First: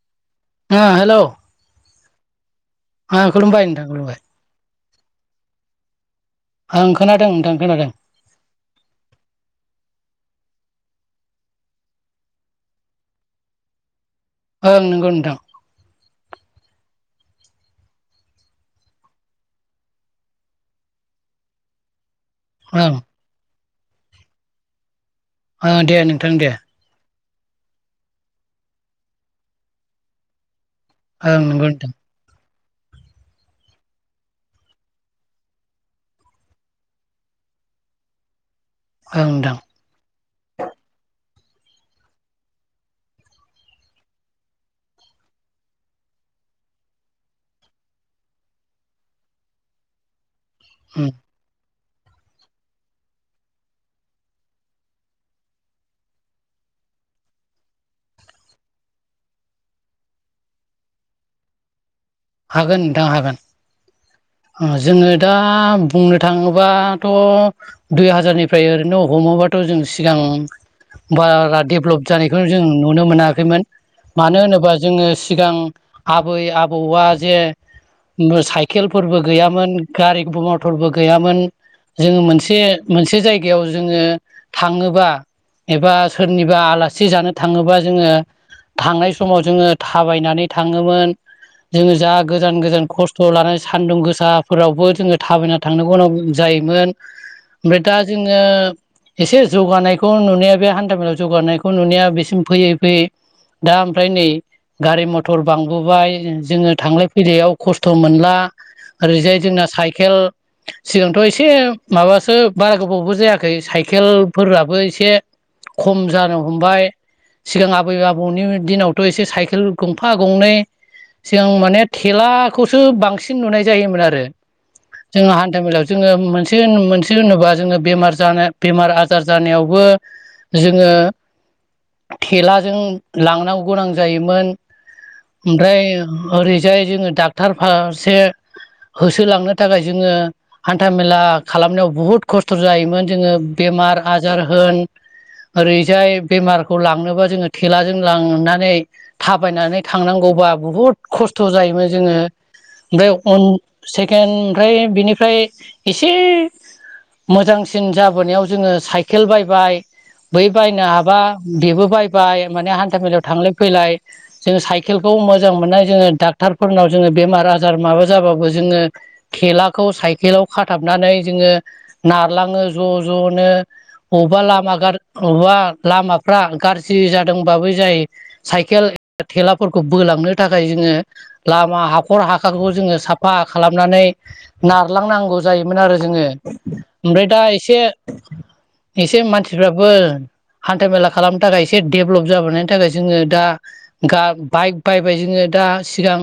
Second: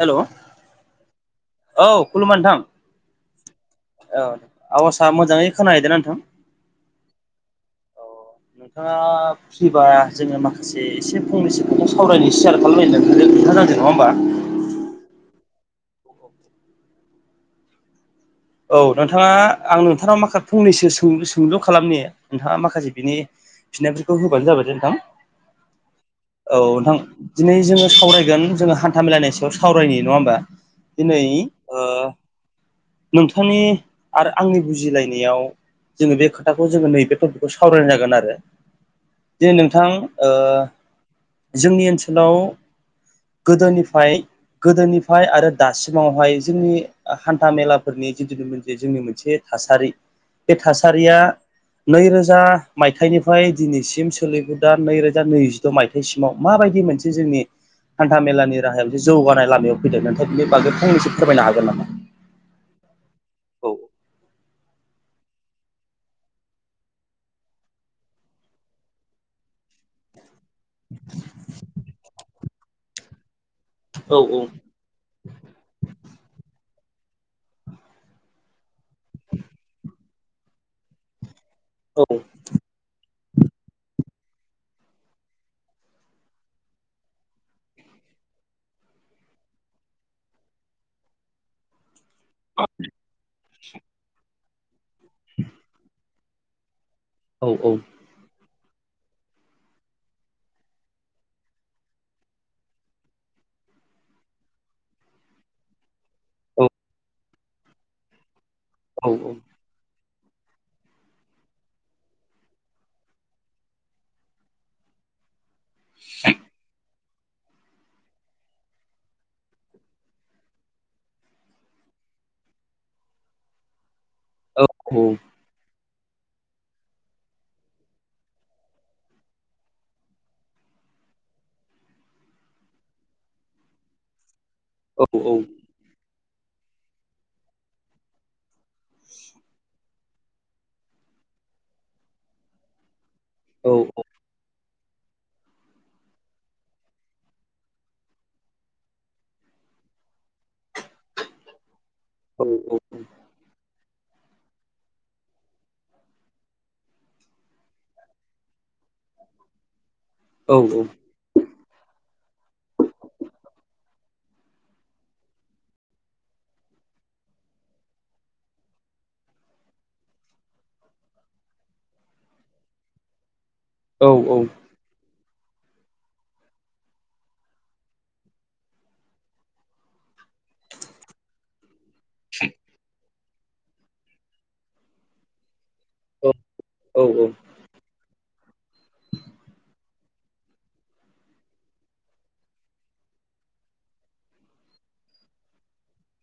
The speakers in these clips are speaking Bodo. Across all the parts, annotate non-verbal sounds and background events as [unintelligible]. हेलौ ओ हेलौ औ खुलुमा नोंथां ओ खुमबाय नोंथां खुलुमबाय आवखसा मोजाङै खोनाहैदों नोंथां ओं खोनादों नोंथां खोनादों नोंथाङा फ्रिबा जोङो माखासे एसे फंनैसोखौखौ सावरायनायनि सेयार खालामैथ होनांदों नङा होमबा ओ नोगौ नोंथां औ नोंथाङा आं नोंथांनाव माखा फंनैसो सों सोंलु खालामनि नोंथाङा माखासे ओं बिनि फिन्नायफोरखौ होबानो जाबाय दे नोंथां दे नोंथां दे औ नोंथां दिनै जोङो सावरायगोन जोङो हान्था मलायनि सायाव सावरायनाय नङा होमबा दिनै ओं नंगौ ओ नोंथां नोंथांनि आरो आंनि बुजिलायनायाव जोङो बे खोथाखौ जोङो नैबे टपिकखौ सावरायनाय जागोन आरो दे नोंथां जोंनि ओनसोलाव गोदोनिफ्राय गोदोनिफ्राय आरो दासिमावहाय जोंनि हान्था मेला फोरनि जिथु जे जोंनि मोनसे थासारि बे उम थासारिया नैरोजा मायथाइनिफ्राय दिनैसिम सोलिबोदा नैरोजा नैजिद मायथाइसिमाव माबायदि मोनसे जोंनि हान्था मेलानि राहाया मोनसे जौगानाय लामायाव फैदों नोंथाय बिनि बागै फंनैसो फोरमायनो हागोन नामा हागोन नोंथां हागोन औ जोङो दा बुंनो थाङोबाथ दुइ हाजारनिफ्राय ओरैनो हमोबा थ जों सिगां बारा देभेलप जानायखौनो जों नुनो मोनाखै औ मानो होनोबा जोङो सिगां आबै आबौआ जे साइकेलफोरबो गैयामोन गारिबो मथरबो गैयामोन औ जोङो औ मोनसे मोनसे जायगायाव जोङो थाङोबा एबा सोरनिबा आलासि जानो थाङोबा जोङो थांनाय समाव जोङो थाबायनानै थाङोमोन जोङो जा गोजान गोजान खस्थ लानाय सान्दुं गोसाफोरावबो जोङो थाबायना थांनो गोनां जायोमोन ओमफ्राय दा जोङो एसे जौगानायखौ नुनाया बे हान्थामेलायाव जौगानायखौ नुनाया बेसिम फैयै फैयै दा ओमफ्राय नै गारि मथर बांबोबाय जोङो थांलाय फैलायाव खस्थ मोनला औ ओरैजाय जोंना साइकेल सिगांथ एसे माबासो बारा गोबावबो जायाखै साइकेलफोराबो एसे खम जानो हमबाय सिगां आबै आबौनि दिनावथ एसे साइकेल गंफा गंनै सिगां म माने थेलाखौसो बांसिन नुनाय जायोन आरो औ औ औ जों हान्था मेलायाव जोङो मोनसे मोनसे होनोबा जोङो बेमार जानो बेमार आजार जानायावबो जोङो थेलाजों लांनांगौ गोनां जायोमोन ओमफ्राय ओरैजाय जोङो डक्टर फारसे होसोलांनो थाखाय जोङो हान्था मेला खालामनायाव बुहुत खस्थ' जायोमोन। जोङो बेमार आजार होन [inaudible] ओरैजाय बेमारखौ लांनोबा जोङो थेलाजों लांनानै थाबायनानै थांनांगौबा बुहुत खस्थ' जायोमोन जोङो बे उन सेकेन्ड ओमफ्राय बिनिफ्राय एसे मोजांसिन जाबोनायाव जोङो साइकेल बायबाय बै बायनो हाबा बेबो बायबाय माने हान्थामेलायाव थांलाय फैलाय जों साइकेलखौ मोजां मोननाय जोङो डाक्टारफोरनाव जोङो बेमार आजार माबा जाबाबो जोङो थेलाखौ साइकेलाव खाथाब नानै जोङो नारलाङो ज' ज'नो बबेवबा औ लामा गार अबा लामाफ्रा गाज्रि जादोंबाबो जाय साइकेल थेलाफोरखौ बोलांनो थाखा थाखाय जोङो लामा हाखर हाखारखौ जोङो साफ खहा खालामनानै नारलांनांगौ जायो। मोन आरो जोङो औ औ औ ओमफ्राय दा एसे एसे मानसिफ्राबो हान्था मेला खालामनो थाखाय एसे दडेभेलप जाबोनायनि थाखाय जोङो दा बाइक बायबाय जोङो दा सिगां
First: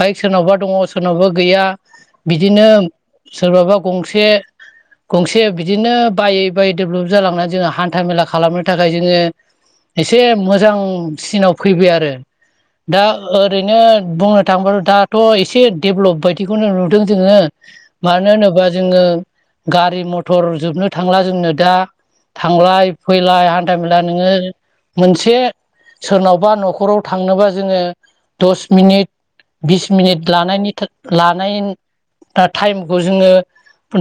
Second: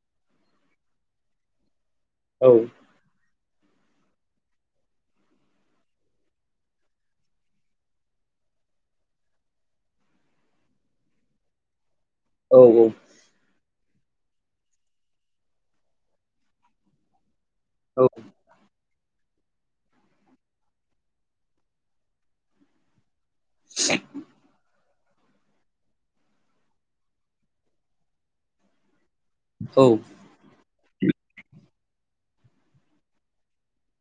बाइक सोरनावबा दङ सोरनावबा गैया औ बिदिनो सोरबाबा गंसे गंसे बिदिनो बायै बायै डेभलप जालांनानै जोङो हान्था मेला खालामनो थाखाय जोङो एसे मोजांसिनाव फैबाय आरो औ दा ओ ओरैनो बुंनो थांबाथ' दाथ' एसे डेभलप बायदिखौनो नुदों जोङो औ मानो होनोला जोङो गारि मटर जोबनो थांला जोंनो दा थांलाय फैलाय हान्था मेला नोङो मोनसे सोरनावबा न'खराव थांनोबा जोङो दस मिनिट औ बिस मिनिट लानायनि लानाय दा टाइमखौ जोङो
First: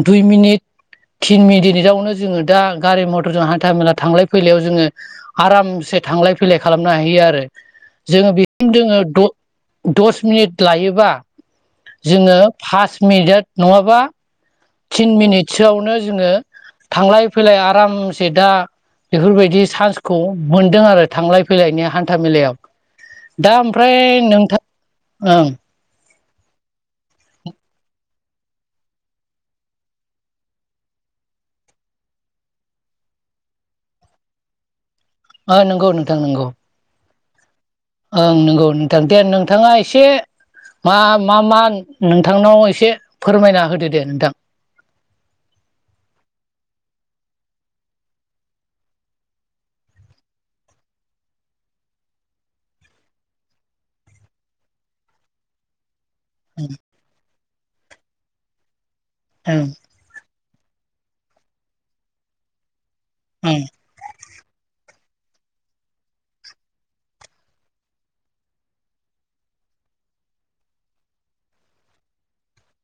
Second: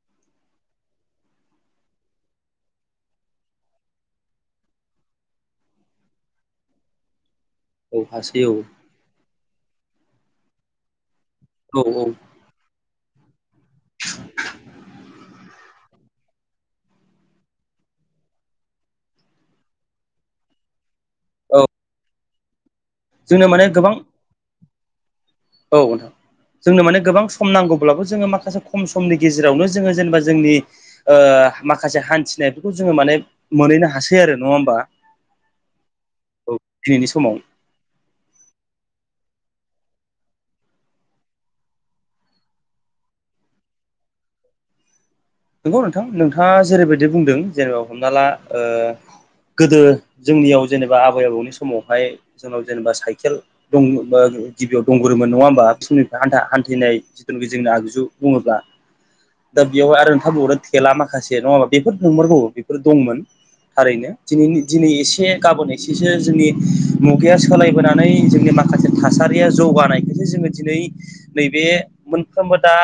दुइ मिनिट थिन मिनिटावनो जोङो दा गारि मथरजों हान्था मेला थांलाय फैलायाव जोङो आराम से थांलाय फैलाय खालामनो हायो आरो औ जोङो हासै औ बेखौ जोङो द दस मिनिट लायोबा औ औ जोङो फास मिनिटाव नङाबा थिन मिनिटसोआवनो जोङो थांलाय फैलाय आरामसे दा बेफोरबायदि चान्सखौ मोनदों आरो थांलाय औ फैलायनि हान्था मेलायाव जोंनो दा माने गोबां ओमफ्राय नोंथां ओं औ नोंथां जोंनो माने गोबां सम नांगौब्लाबो जोङो माख खासे खम समनि गेजेरावनो जोङो जेनेबा जोंनि माखासे हान्थिनायफोरखौ जोङो माने मोनहैनो हासै आरो नङा होमबा औ नंगौ नोंथां नंगौ औ दिनैनि समाव ओं नंगौ नोंथां दे नोंथाङा एसे मा मा मा नोंथांनाव एसे फोरमायना होदो दे नोंथां नंगौ नोंथां नोंथाङा जेरैबायदि बुंदों जेनेबा हमना ला ओ गोदो जोंनियाव जेनेबा आबै आबौनि समावहाय जोंनाव जेनेबा साइकेल दङ बा [unintelligible] गिबियाव दंरोमोन नङा होमबा [unintelligible] हान्था ओं हान्थिनाय जिथुनाखि जोंनि आगजु बुङोब्ला ओं दा बियाव आरो हाबुयावर [unintelligible] थेला माखासे नङाबा बेफोर नंमारगौ बेफोर दंमोन ओं थारैनो दिन दिनै एसे गाबोन एसेसो जोंनि मुगाया सोलायबोनानै जोंनि माखासे थासा रि जौगानायखायसो जोङो दिनै नैबे मोनफ्रोमबो दा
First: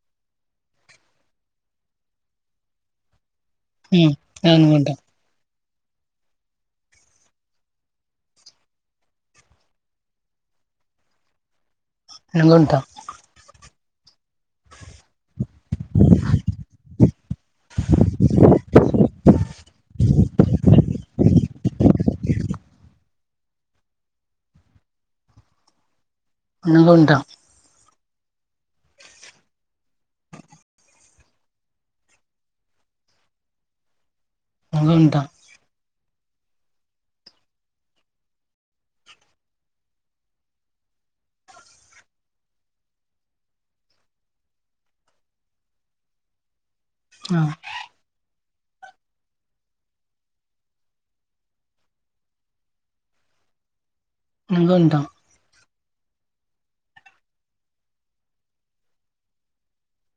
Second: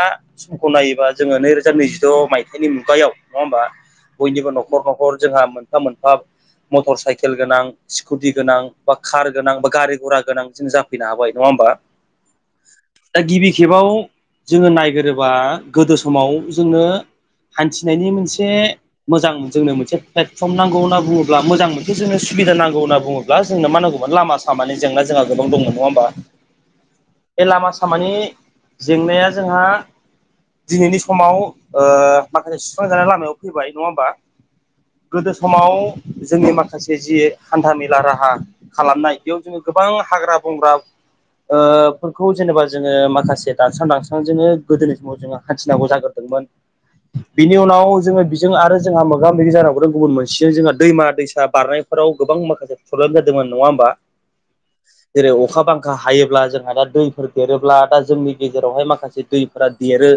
सम होलायोबा जोङो नैरोजा नैजिद' मायथाइनि मुगायाव नङा होमबा ओं बयनिबो नंगौ न'खर नोंथां न'खर जोंहा मोनफा मोनफा मटर साइकेल गोनां स्कुटि गोनां बा कार गोनां बा गारि घरा गोनां जों जाफैनो हाबाय नङा होमबा नंगौ नोंथां दा गिबि खेबाव जोङो नायगोरोबा गोदो समाव जोङो हान्थिनायनि मोनसे मोजां जोंनो मोनसे प्लेटफर्म नांगौ होनना बुङोब्ला मोजां मोनसे जोंनो सुबिदा नांग होनना बुोब्ला जोंनो मा नांगौमोन लामा सामानि जेंना जों गोबां दं नङा होमबा नंगौ नोंथां खामानि जेंनाया जोंहा दिनैनि समाव ओ माखासे सुस्रांजानाय लामायाव फैबाय नङा होमबा नंगौ नोंथां गोदो समाव जोंनि माखासे जि हान्था मेला राहा खालामनाय बेयाव जोङो गोबां हाग्रा बंग्रा ओ फोरखौ जेनेबा जोङो माखासे दानस्रां दानस्रां जोङो गोदोनि समाव जोङो हान्थिनांगौ जागोन मोन बिनि उनाव जोङो जों आरो जोंहा मोगा मोगि जानांगौदों गुबुन मोनसेजों जोंहा दैमा दैसा बारनायफोराव गोबां माखासे प्रब्लेम जादोंमोन। नङा होमबा नंगौ नोंथां जेरै अखा बां खा हायोब्ला जोंहा दा दैफोर देरोब्ला दा जोंनि गेजेरावहाय माखासे दैफोरा देरो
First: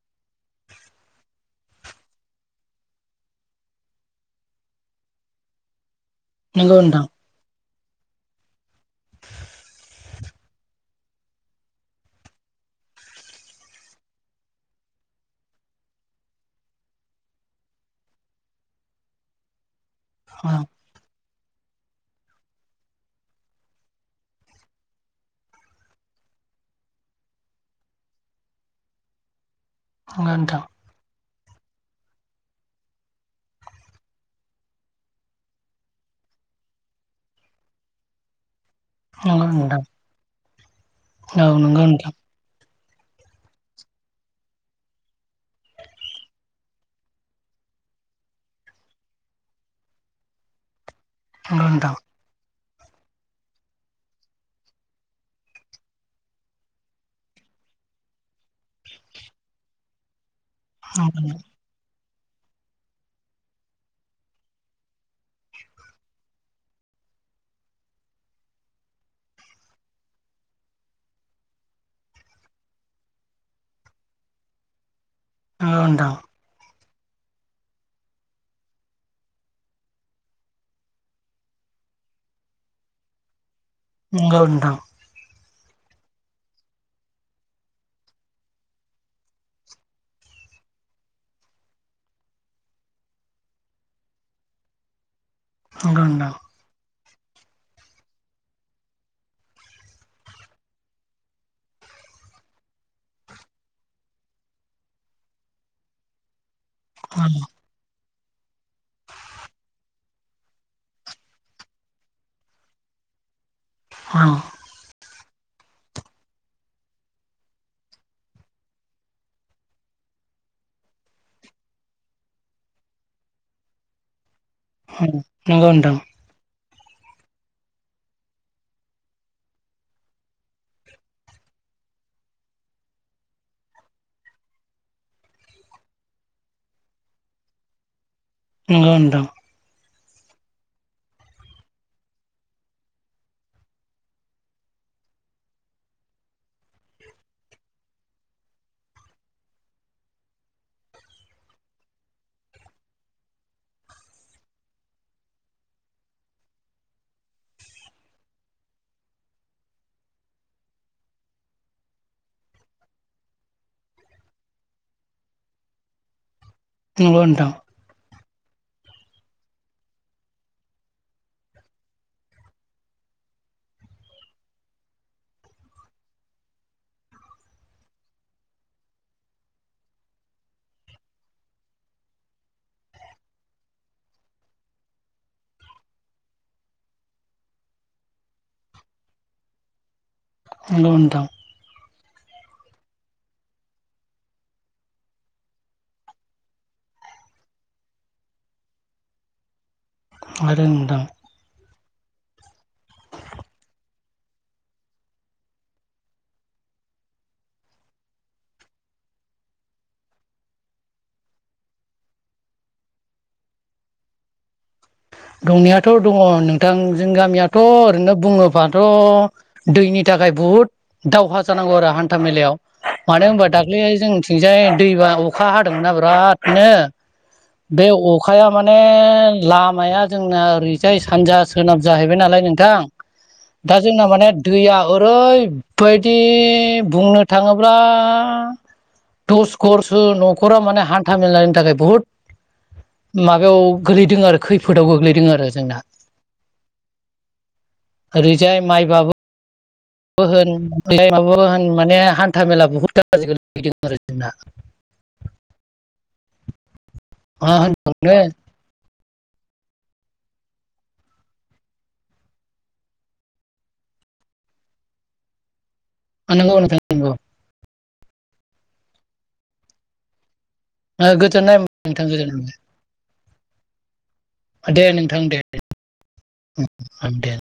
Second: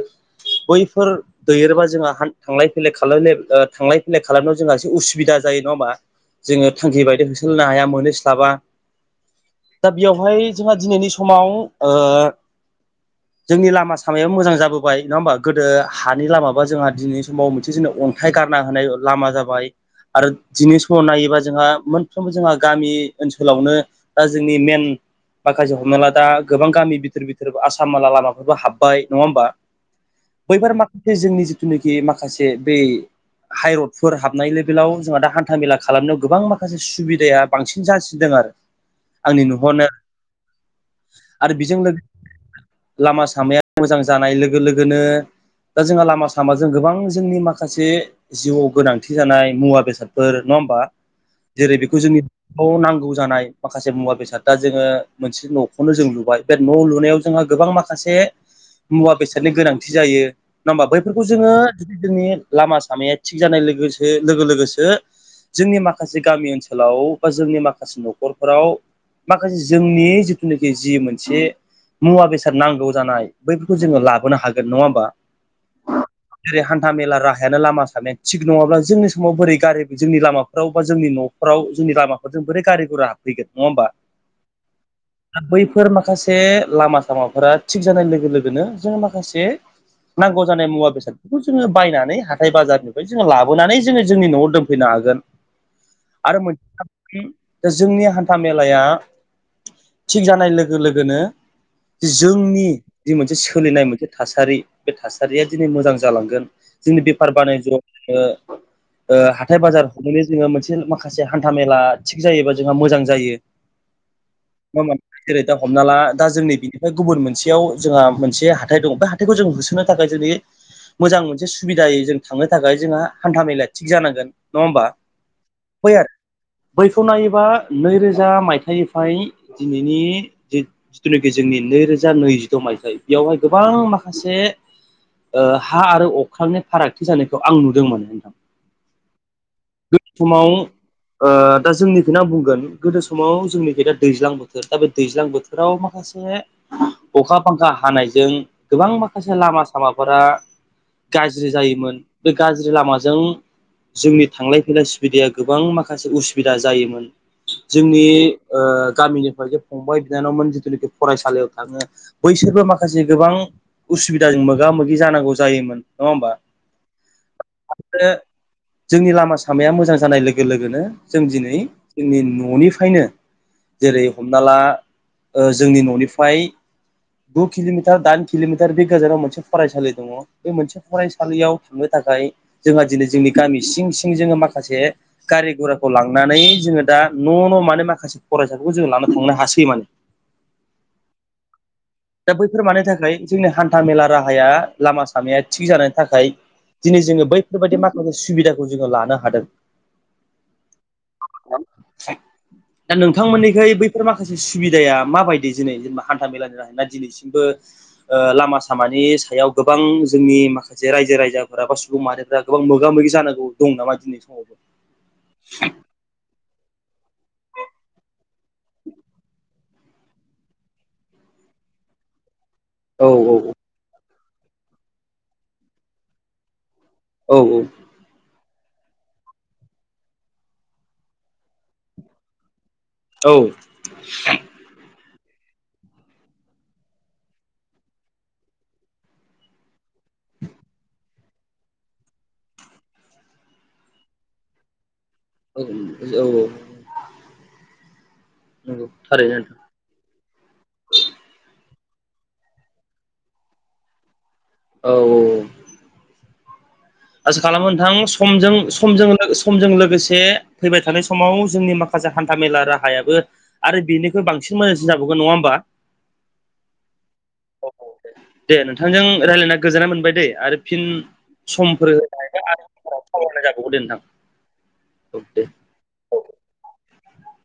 बै फोर दैबा जोंहा थांलाय फैलाय थांलाय फैलाय खालामनायाव जोंहा एसे उसुबिदा जायो नङा होमबा जोङो नंगौ नोंथां थांखि बायदि होसोलांनो हाया मोनहैस्लाबा [inaudible] बेवहाय जोंहा दिनैनि समाव ओ जोंनि लामा सामायाबो मोजां जाबोबाय नङा होमबा गोदो हानि लामाबा जोंहा दिनैनि समाव मोनसे जेननो अन्थाइ गारना होनाय लामा जाबाय आरो दिनै औ समाव नायोबा जोंहा मोनफ्रोमबो जोंहा गामि ओनसोलावनो दा जोंनि मेन माखासे हमना ला दा गोबां गामि बिथोर बिथोर आसाम [unintelligible] लामाफोरबो हाब्बाय नङा होमबा नंगौ नोंथां बैफोर माखासे जोंनि जिथुनाखि माखासे बै हाइरडफोर हाबनाय लेभेलाव जोंहा दा हान्था मेला खालामनायाव गोबां माखासे सुबिदाया बांसिन जासिदों आरो आंनि नंगौ नोंथां नुहरनो औ नंगौ नोंथां लामा सामाया मोजां जानाय लोगो लोगोनो दा जोंहा लामा सामाजों गोबां जोंनि माखासे जिउआव गोनांथि जानाय मुवा बेसादफोर नङा होम बा जेरै बेखौ जोंनि न'आव नांगौ जानाय माखासे मुवा बेसाद दा जोङो मोनसे न'खौनो जों लुबाय बे न' लुनायाव जोंङो गोबां माखासे मुवा बेसादनि गोनांथि जायो नङा होमबा बैफोरखौ जोङो जोंनि लामा सामाया थिग जानाय लोगोसो लोगो लोगोसो जोंनि माखासे गामि ओनसोलाव बा जोंनि माखासे न'खरफोराव माखासे जोंनि जिथुनाखि जि मोनसे मुवा बेसाद नांगौ जानाय बैफोरखौ जोङो लाबोनो हागोन नङा होमबा औ नोंथां जेरै हान्था मेला राहायानो लामा सामाया थिग नङाब्ला जोंनि समाव बोरै गारि जोंनि लामाफ्राव बा जोंनि न'फ्राव लामाफोर ज बोरै गारि गुरा होैगोन नङा होमबा नंगौ नोंथां बैफोर माखासे लामा सामाफोरा थिग जानाय लोगो लोगोनो जोङो माखासे नांगौ जानाय मुवा बेसादफोरखौ जोङो बायनानै हाथाय बाजारनिफ्राय जोङो लाबोनानै जोङो जोंनि न'आव दोनफैनो हागोन। नंगौ नोंथां नंगौ आरो नोंथां मोनसे खोथाया जोंनि हान्था मेलाया थिग जानाय लोगो लोगोनो जोंनि जि मोनसे सोलिनाय मोनसे थासारि बे थासारिया दिनै मोजां जालांगोन जोंनि बेफार बान [unintelligible] हाथाय बाजार हमनानै जोङो मोनसे माखासे हान्था मेला थिग जायोबा जोंहा मोजां जायो। औ जेरै दा हमना ला दा जोंनि बिनिफ्राय गुबुन मोनसेयाव जोंहा मोनसे हाथाय दङ बे हाथायखौ जों होसो थो थाखाय जोंनि मोजां मोनसे सुबिदायै जों थांनो थाखाय जोंहा हान्था मेलाया थिग जानांगोन नङा होमबा [unintelligible] बै नोंथां आरो बैखौ नायोबा नैरोजा मायथाइनिफ्राय दिनैनि जिथुनाखि जोंनि नैरोजा नैजिद' मायथाइ बेयावहाय गोबां माखासे हा आरो अख्रांनि फारागथि जानायखौ आं नुदोंमोन नोंथां नंगौ नोंथां समाव दा जोंनिफ्रायनो आं बुंगोन गोदो समाव जोंनिफ्राय दा दैज्लां बोथोर दा बे दैज्लां बोथोराव माखासे माखासे अखा बांखा हानायजों गोबां माखासे लामा सामाफोरा गाज्रि जायोमोन बे गाज्रि लामाजों जोंनि थांलाय फैलाय सुबिदाया गोबां माखासे उसुबिदा जायोमोन जोंनि गामिनिफ्राय जे फंबाय बिनानावमोन जिथुनाखि फरायसालियाव थाङो बै बिसोरबो माखासे गोबां उसुबिदाजों मोगा मोगि जानांगौ जायोमोन नङा होमबा नंगौ नोंथां हो जोंनि लामा सामाया मोजां जानाय लोगो लोगोनो जों दिनै जोंनि न'निफ्रायनो जेरै हमना ला जोंनि न'निफ्राय गु खिलमिटार दाइन खिलमिटार बे गोजानाव मोनसे फरायसालि दङ बे मोनसे फरायसालियाव थांनो थाखाय जोंहा दिनै जोंनि गामि सिं सिं जोङो माखासे गारि गराखौ लांनानै जोङो दा न' न' मानो माखासे फरायसा जों लानो थांनो हासै माने नंगौ नोंथां दा बैफोर मानि थाखाय जोंनि हान्था मेला राहाया लामा सामाया थिग जानायनि थाखाय दिनै जोङो बैफोरबायदि माखासे सुबिदाखौ जोङो लानो हादों हादों नोंथां [inaudible] दा नोंथांमोननिखाय बैफोर माखासे सुबिदाया माबायदि दिै जेनेबा हान्था मेलानि थाखाय न दिनैसिमबो लामा सामानि सायाव गोबां जोंनि माखासे रायजो राजाफोरा बा मारिफ्रा गोबां मोगा मोगि जानांगौ दं नामा दिनै समावबो दंनायाथ' दङ नों जों गामियाथ' ओरैनो बुङोबाथ' दैनि थाखाय बहुद दावहा जानांगौ आरो हान्था मेलायाव औ मानो होनबा औ दाख्लैहाय जोंनिथिंजाय दैबा अखा हादोंमोन नना बिरादनो औ बे अखा खाया माने लामाया जोंना ओरैजाय सानजा सोनाब जाहैबाय नालाय नोंथां औ दा जोंना माने दैया ओरै बेबायदि बुंनो थाङोब्ला दसकरसो न'खरा माने हान्था मेलानि थाखाय बुहुत माबायाव गोलैदों आरो खैफोदाव गोग्लैदों दों आरो जोंना औ ओरैजाय नंगौ माइबाबो थारैनो नोंथां होन माबा होन माने हान्था मेला बहुद गाज्रि जादों आरो जोंना औ औ आसा मा खालामो नोंथां होनबावनो सम समजों लोगोसे फैबाय थानाय समाव जोंनि माखासे हान्था मेला राहायाबो आरो बेनिखौ बांसिन मोजांसिन जाबावगोन नङा होमबा औ नंगौ नोंथां औ औ दे दे नोंथांजों रायज्लायना गोजोननाय मोनबाय दैे आरो फिन गोजोननाय नोंथां गोजोननाय मोनबाय औ जाथबायदे नोंथां दे नोंथां दे दे